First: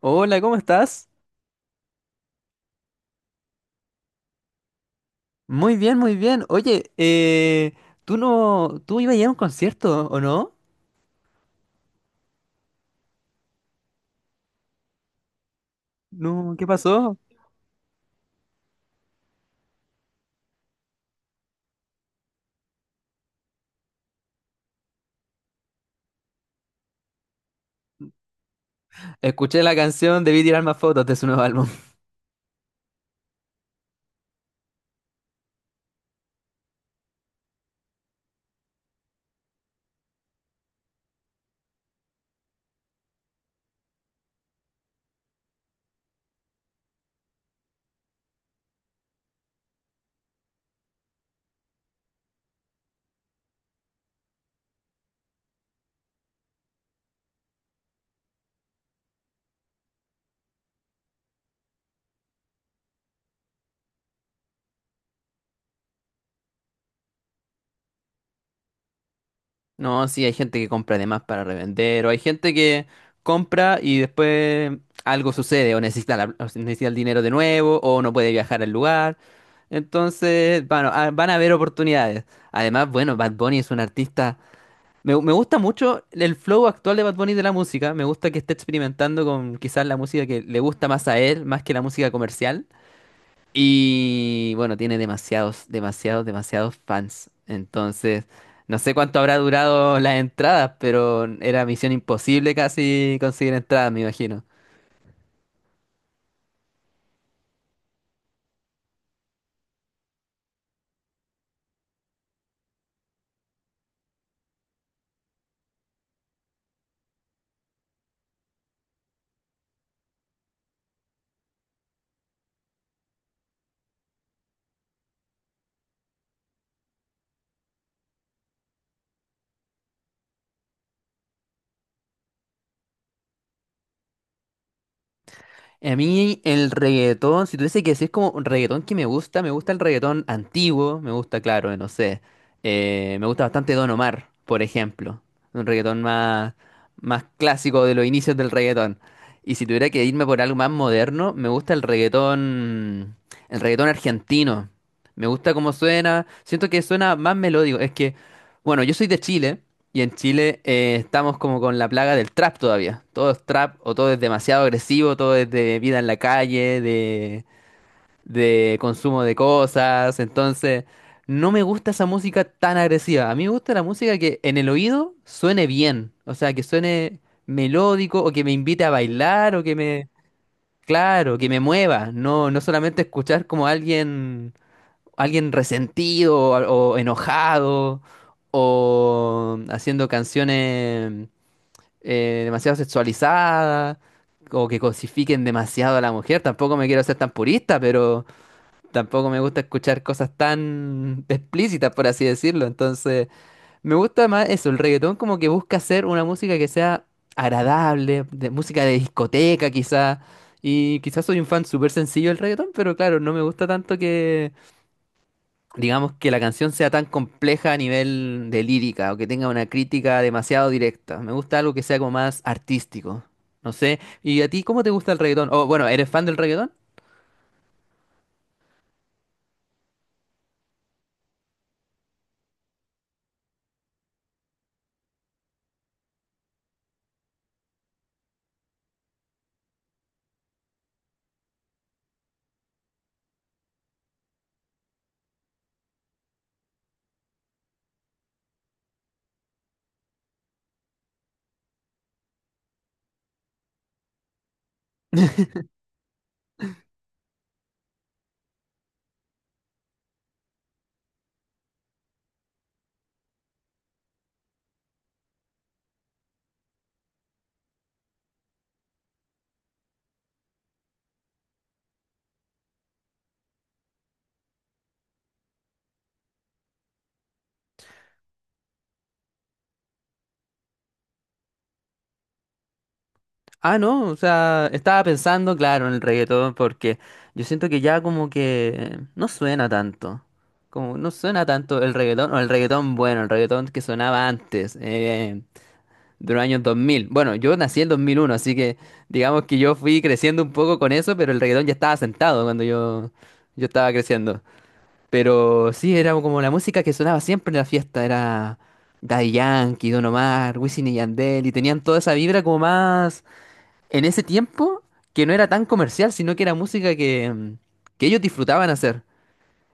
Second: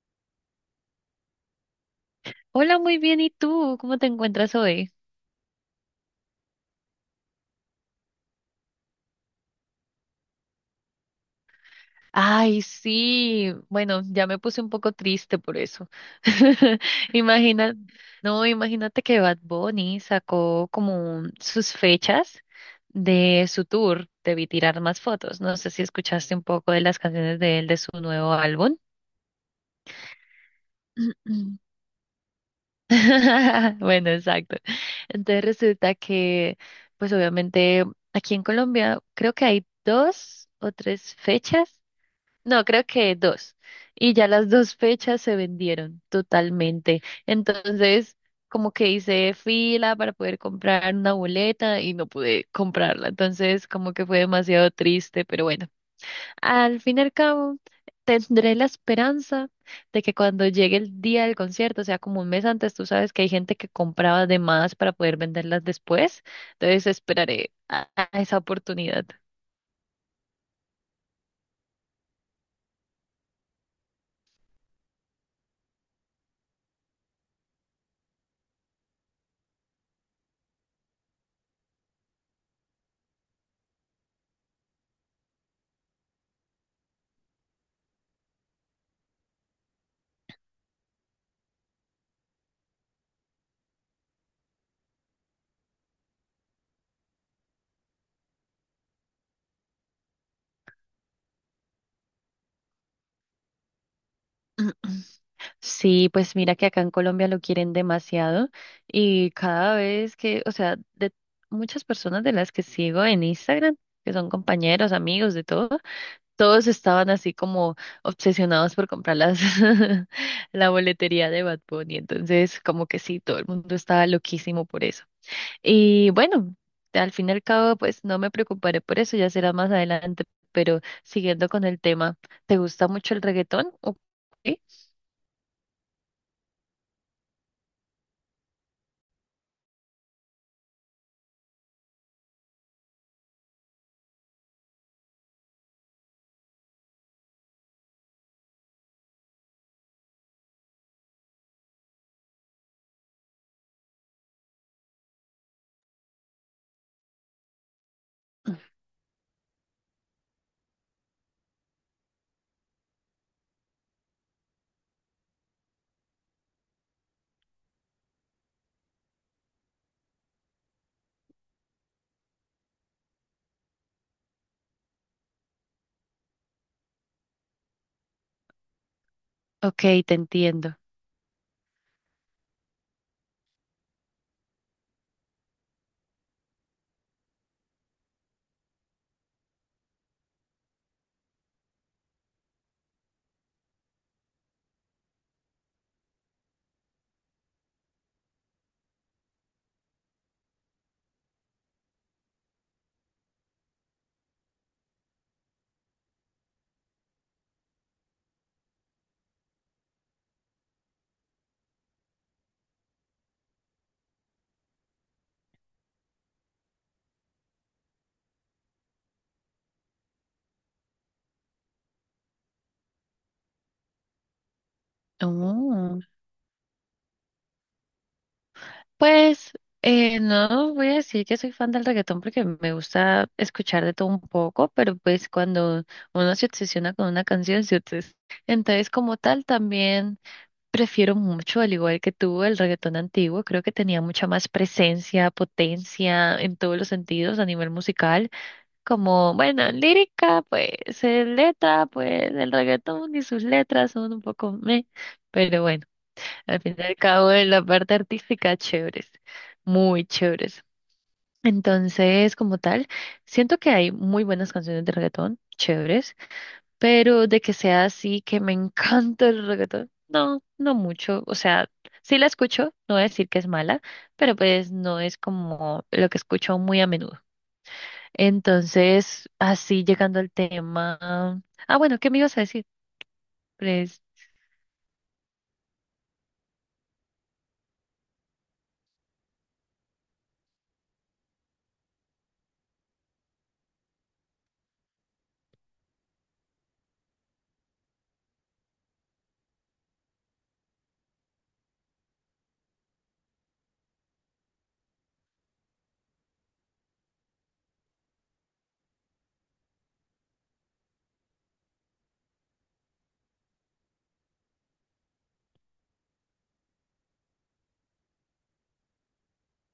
Hola, ¿cómo estás? Hola, muy bien. ¿Y tú? ¿Cómo te encuentras hoy? Muy bien, muy bien. Oye, tú no, tú ibas a ir a un concierto, ¿o no? Ay, sí. Bueno, ya me puse un poco triste por eso. No, ¿qué pasó? Imagina, no, imagínate que Bad Bunny sacó sus fechas de su tour. Debí tirar más fotos. No sé si escuchaste un poco de las canciones de él de su nuevo álbum. Escuché la canción Debí tirar más fotos de su nuevo álbum. Bueno, exacto. Entonces resulta que, pues obviamente aquí en Colombia creo que hay dos o tres fechas. No, creo que dos. Y ya las dos fechas se vendieron totalmente. Entonces, como que hice fila para poder comprar una boleta y no pude comprarla. Entonces, como que fue demasiado triste, pero bueno, al fin y al cabo, tendré la esperanza de que cuando llegue el día del concierto, o sea, como un mes antes, tú sabes que hay gente que compraba de más para poder venderlas después. Entonces, esperaré a esa oportunidad. No, sí, hay gente que compra además para revender, o hay gente que compra y después algo sucede, o necesita, o necesita el dinero de nuevo, o no puede viajar al lugar. Entonces, bueno, van a haber oportunidades. Además, bueno, Bad Bunny es un artista. Me gusta mucho el flow actual de Bad Bunny de la música. Me gusta que esté experimentando con quizás la música que le gusta más a él, más que la música comercial. Y bueno, tiene demasiados, demasiados, demasiados fans. Entonces, no sé cuánto habrá durado las entradas, pero era misión imposible casi conseguir entradas, me imagino. Sí, pues mira que acá en Colombia lo quieren demasiado y cada vez que, o sea, de muchas personas de las que sigo en Instagram, que son compañeros, amigos, de todo, todos estaban así como obsesionados por comprar las, la boletería de Bad Bunny, entonces como que sí, todo el mundo estaba loquísimo por eso. Y bueno, al fin y al cabo, pues no me preocuparé por eso, ya será más adelante, pero siguiendo con el tema, ¿te gusta mucho el reggaetón? Ok, A mí el reggaetón, si tuviese que decir como un reggaetón que me gusta el reggaetón antiguo, me gusta, claro, no sé, me gusta bastante Don Omar, por ejemplo, un reggaetón más, más clásico de los inicios del reggaetón. Y si tuviera que irme por algo más moderno, me gusta el reggaetón argentino. Me gusta cómo suena, siento que suena más melódico. Es que, bueno, yo soy de Chile. Y en Chile estamos como con la plaga del trap todavía. Todo es trap o todo es demasiado agresivo, todo es de vida en la calle, de consumo de cosas. Entonces, no me gusta esa música tan agresiva. A mí me gusta la música que en el oído suene bien. O sea, que suene melódico o que me invite a bailar o que ok, me. te entiendo. Claro, que me mueva. No, no solamente escuchar como alguien resentido o enojado o haciendo canciones demasiado sexualizadas o que cosifiquen demasiado a la mujer. Tampoco me quiero ser tan purista, pero tampoco me gusta escuchar cosas tan explícitas, por así decirlo. Entonces, me gusta más eso, el reggaetón como que busca hacer una música que sea agradable, de música de discoteca quizá. Y quizás soy un fan súper sencillo del reggaetón, pero claro, no me gusta tanto que digamos, que la canción sea tan compleja a nivel de lírica o que tenga una crítica demasiado directa. Me gusta algo que sea como más artístico. No sé. ¿Y a ti cómo te gusta el reggaetón? O bueno, Oh, ¿eres fan del reggaetón? pues no voy a decir que soy fan del reggaetón porque me gusta escuchar de todo un poco, pero pues cuando uno se obsesiona con una canción, entonces, como tal, también prefiero mucho, al igual que tú, el reggaetón antiguo. Creo que tenía mucha más presencia, potencia en todos los sentidos a nivel musical. Como, bueno, lírica, pues, letra, pues, el reggaetón y sus letras son un poco meh, pero bueno. Al fin y al cabo, en la parte artística, chéveres, muy chéveres. Entonces, como tal, siento que hay muy buenas canciones de reggaetón, chéveres, pero de que sea así, que me encanta el reggaetón, no, no mucho. O sea, sí la escucho, no voy a decir que es mala, pero pues no es como lo que escucho muy a menudo. Entonces, así llegando al tema. Ah, bueno, ¿qué me ibas a decir? Ah, Pues, no, o sea, estaba pensando, claro, en el reggaetón porque yo siento que ya como que no suena tanto. Como no suena tanto el reggaetón o el reggaetón bueno, el reggaetón que sonaba antes. De los años 2000. Bueno, yo nací en 2001, así que digamos que yo fui creciendo un poco con eso, pero el reggaetón ya estaba sentado cuando yo estaba creciendo. Pero sí, era como la música que sonaba siempre en la fiesta, era Daddy Yankee, Don Omar, Wisin y Yandel, y tenían toda esa vibra como más en ese tiempo que no era tan comercial, sino que era música que ellos disfrutaban hacer.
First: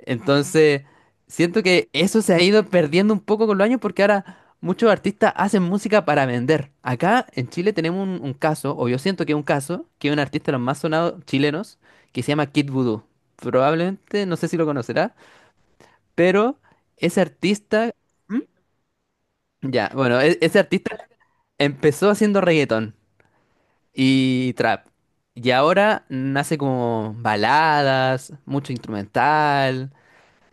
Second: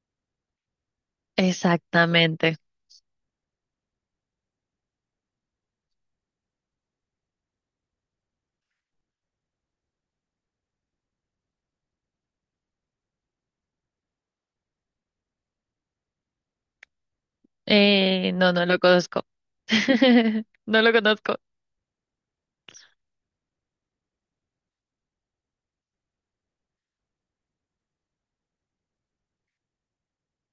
Entonces, siento que eso se ha exactamente. ido perdiendo un poco con los años porque ahora muchos artistas hacen música para vender. Acá en Chile tenemos un caso, o yo siento que es un caso, que es un artista de los más sonados chilenos, que se llama Kid Voodoo. Probablemente, no sé si lo conocerá, pero ese artista. ¿Mm? No, no lo conozco. Ya, bueno, ese No lo artista conozco. empezó haciendo reggaetón y trap. Y ahora nace como baladas, mucho instrumental,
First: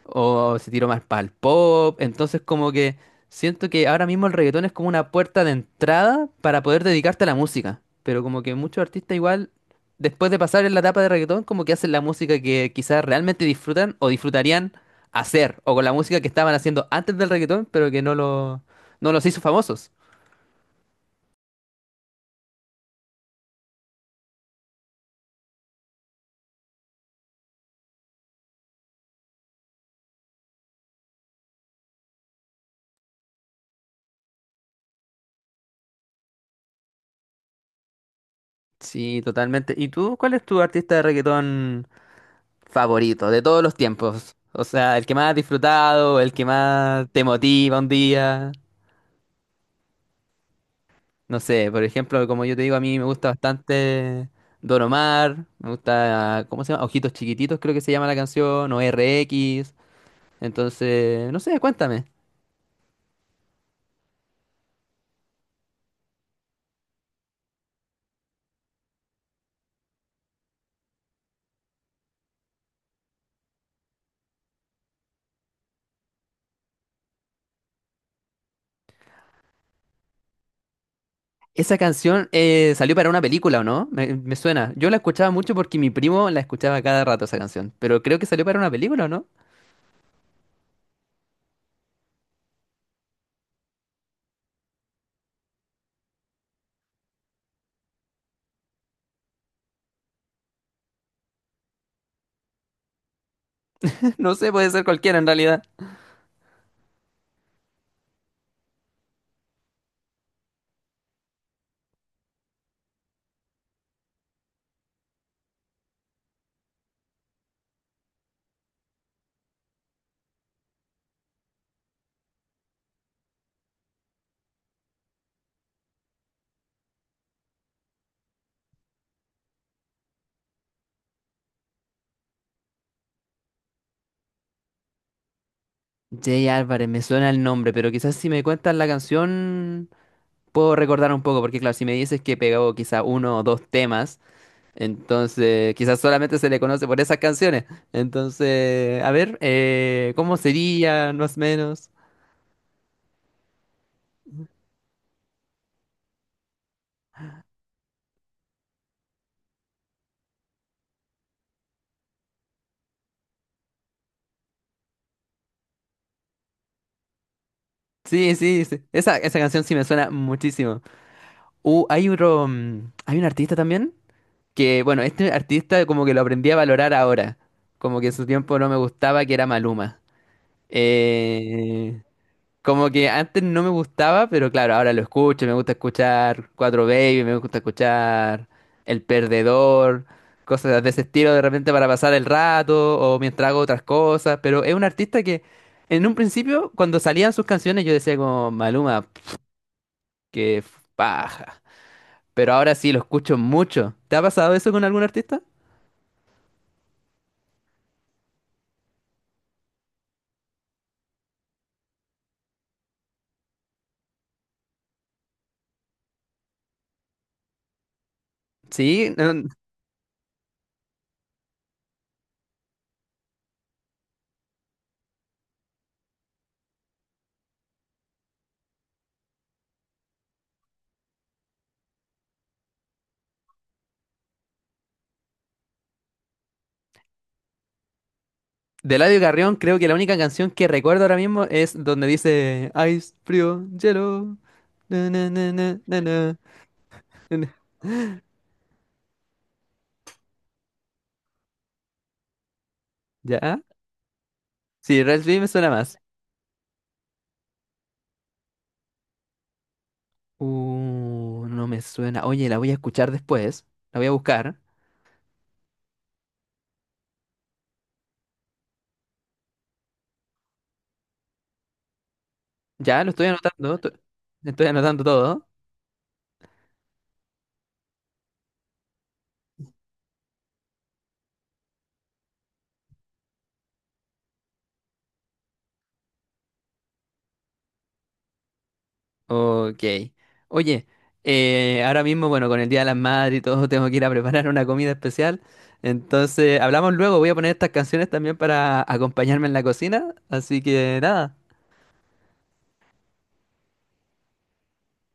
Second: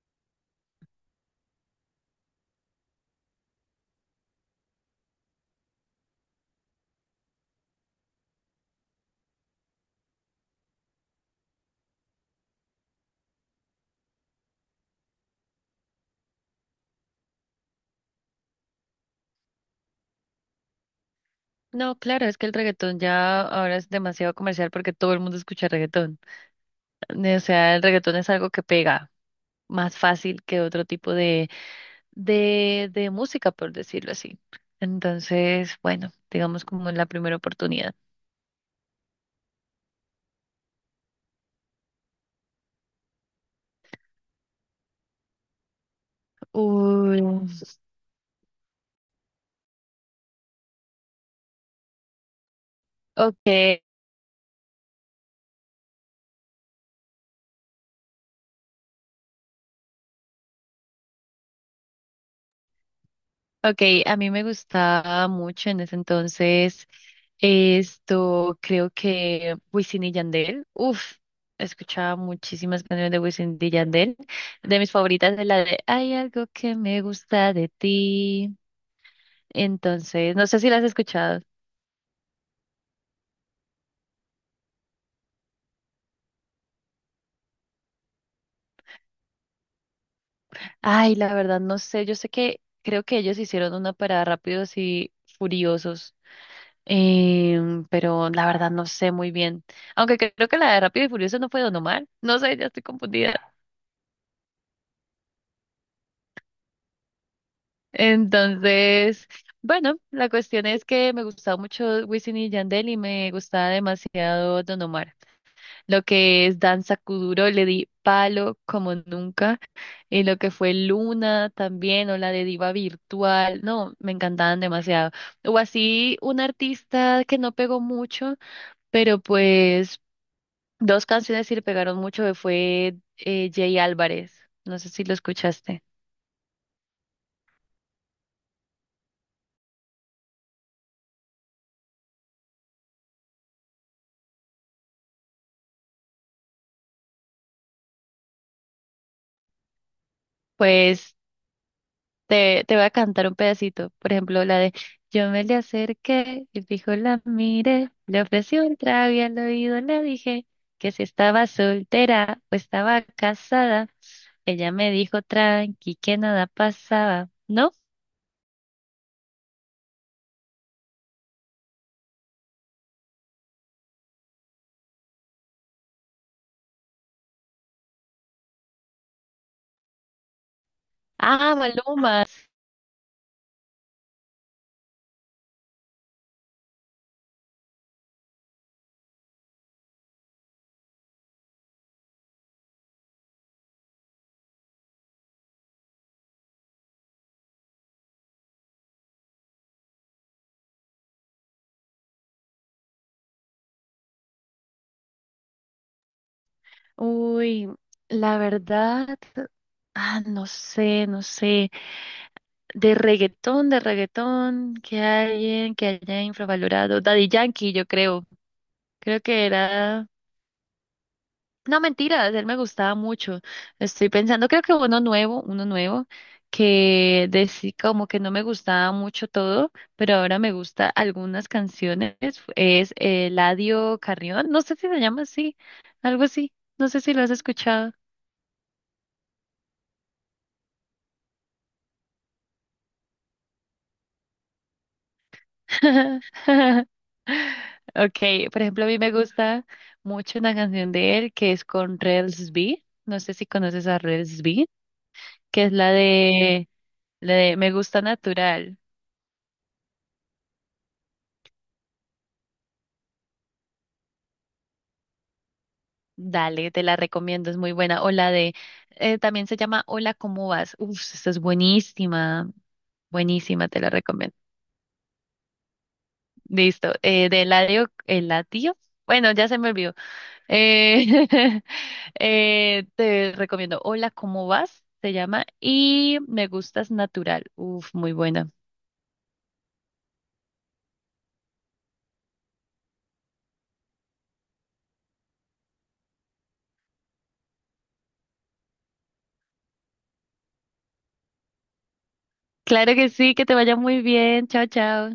o se tiró más para el pop. Entonces, como que siento que ahora mismo el reggaetón es como una puerta de entrada para poder dedicarte a la música. Pero como que muchos artistas igual, después de pasar en la etapa de reggaetón, como que hacen la música que quizás realmente disfrutan o disfrutarían hacer, o con la música que estaban haciendo antes del reggaetón, pero que no los hizo famosos. No, claro, es que el reggaetón ya ahora es demasiado comercial porque todo el mundo escucha reggaetón. O sea, el reggaetón es algo que pega más fácil que otro tipo de, de música, por decirlo así. Entonces, bueno, digamos como en la primera oportunidad. Sí, totalmente. ¿Y tú, cuál es tu artista de reggaetón favorito de todos los tiempos? O sea, el que más has disfrutado, el que más Uy, te motiva un día. No sé, por ejemplo, como yo te digo, a mí me gusta ok. bastante Don Omar, me gusta, ¿cómo se llama? Ojitos Chiquititos, creo que se llama la canción, o RX. Entonces, no sé, cuéntame. Ok, a mí me gustaba mucho en ese entonces esto, creo que Wisin y Yandel, uff, escuchaba muchísimas canciones de Wisin y Yandel, de mis favoritas es la de Hay algo que me gusta de ti, entonces, no sé si las has escuchado. Esa canción salió para una película, ¿o no? Me suena. Yo la escuchaba mucho porque mi primo la escuchaba cada rato esa canción, pero creo que salió para una película, ¿o no? Ay, la verdad no sé, yo sé que creo que ellos hicieron una para Rápidos y Furiosos, pero la verdad no sé muy bien. Aunque creo que la de Rápidos y Furiosos no fue Don Omar. No sé, ya estoy confundida. No sé, puede ser cualquiera en realidad. Entonces, bueno, la cuestión es que me gustaba mucho Wisin y Yandel y me gustaba demasiado Don Omar. Lo que es Danza Kuduro le di palo como nunca. Y lo que fue Luna también, o la de Diva Virtual, no, me encantaban demasiado. O así un artista que no pegó mucho, pero pues dos canciones sí le pegaron mucho, que fue Jay Álvarez. No sé si lo escuchaste. Jay Álvarez, me suena el nombre, pero quizás si me cuentas la canción puedo recordar un poco, porque claro, si me dices que pegó quizá uno o dos temas. Entonces, quizás solamente se le conoce por esas canciones. Entonces, a ver, ¿cómo sería Pues más o menos? te voy a cantar un pedacito, por ejemplo, la de Yo me le acerqué y fijo la miré, le ofrecí un trago y al oído le dije que si estaba soltera o estaba casada, ella me dijo tranqui que nada pasaba, ¿no? Sí, sí, sí. Esa canción sí me suena muchísimo. Hay hay un artista también que, bueno, este artista como que lo aprendí a valorar ahora. Como que en su tiempo no me gustaba que era Maluma. Ah, Eh, Maluma. Como que antes no me gustaba, pero claro, ahora lo escucho, me gusta escuchar Cuatro Baby, me gusta escuchar El Perdedor, cosas de ese estilo de repente para pasar el rato o mientras hago otras cosas, pero es un artista que en un principio cuando salían sus canciones yo decía como Maluma, que paja, pero ahora sí lo escucho mucho. ¿Te ha pasado eso con algún artista? Uy, la verdad, ah, no sé, no sé, de reggaetón, que alguien que haya infravalorado, Daddy Yankee, yo creo, Sí, creo que no. era No, mentiras, él me gustaba mucho. Estoy pensando, creo que uno nuevo, que decía como que no me gustaba mucho todo, pero ahora me gusta algunas canciones, es Eladio Carrión, no sé si se llama así, algo así, no sé si lo has escuchado. De Eladio Carrión, creo que la única canción que recuerdo ahora mismo es donde dice Ice, frío, hielo. Na, na, na, na, na, na, na, na". Okay, por ejemplo, a mí me gusta mucho una canción de él que es con Rels B, no sé si ¿Ya? conoces a Rels B, Sí, Rels B me que suena es más. La de Me gusta natural. No me suena. Oye, la voy a escuchar después. La voy a buscar. Dale, te la recomiendo, es muy buena. O la de, también se llama Hola, ¿cómo vas? Uf, esta es buenísima, Ya, lo estoy buenísima, anotando. te la recomiendo. Estoy anotando todo. Listo, de Eladio, Eladio, bueno, ya se me olvidó. Eh, te recomiendo Hola, ¿cómo vas? Se llama y Me gustas natural. Uf, muy buena. Ok. Oye, ahora mismo, bueno, con el Día de las Madres y todo, tengo que ir a preparar una comida especial. Entonces, hablamos luego. Voy a poner estas canciones también para acompañarme en la cocina. Así que nada. Claro que sí, que te vaya muy bien. Chao, chao.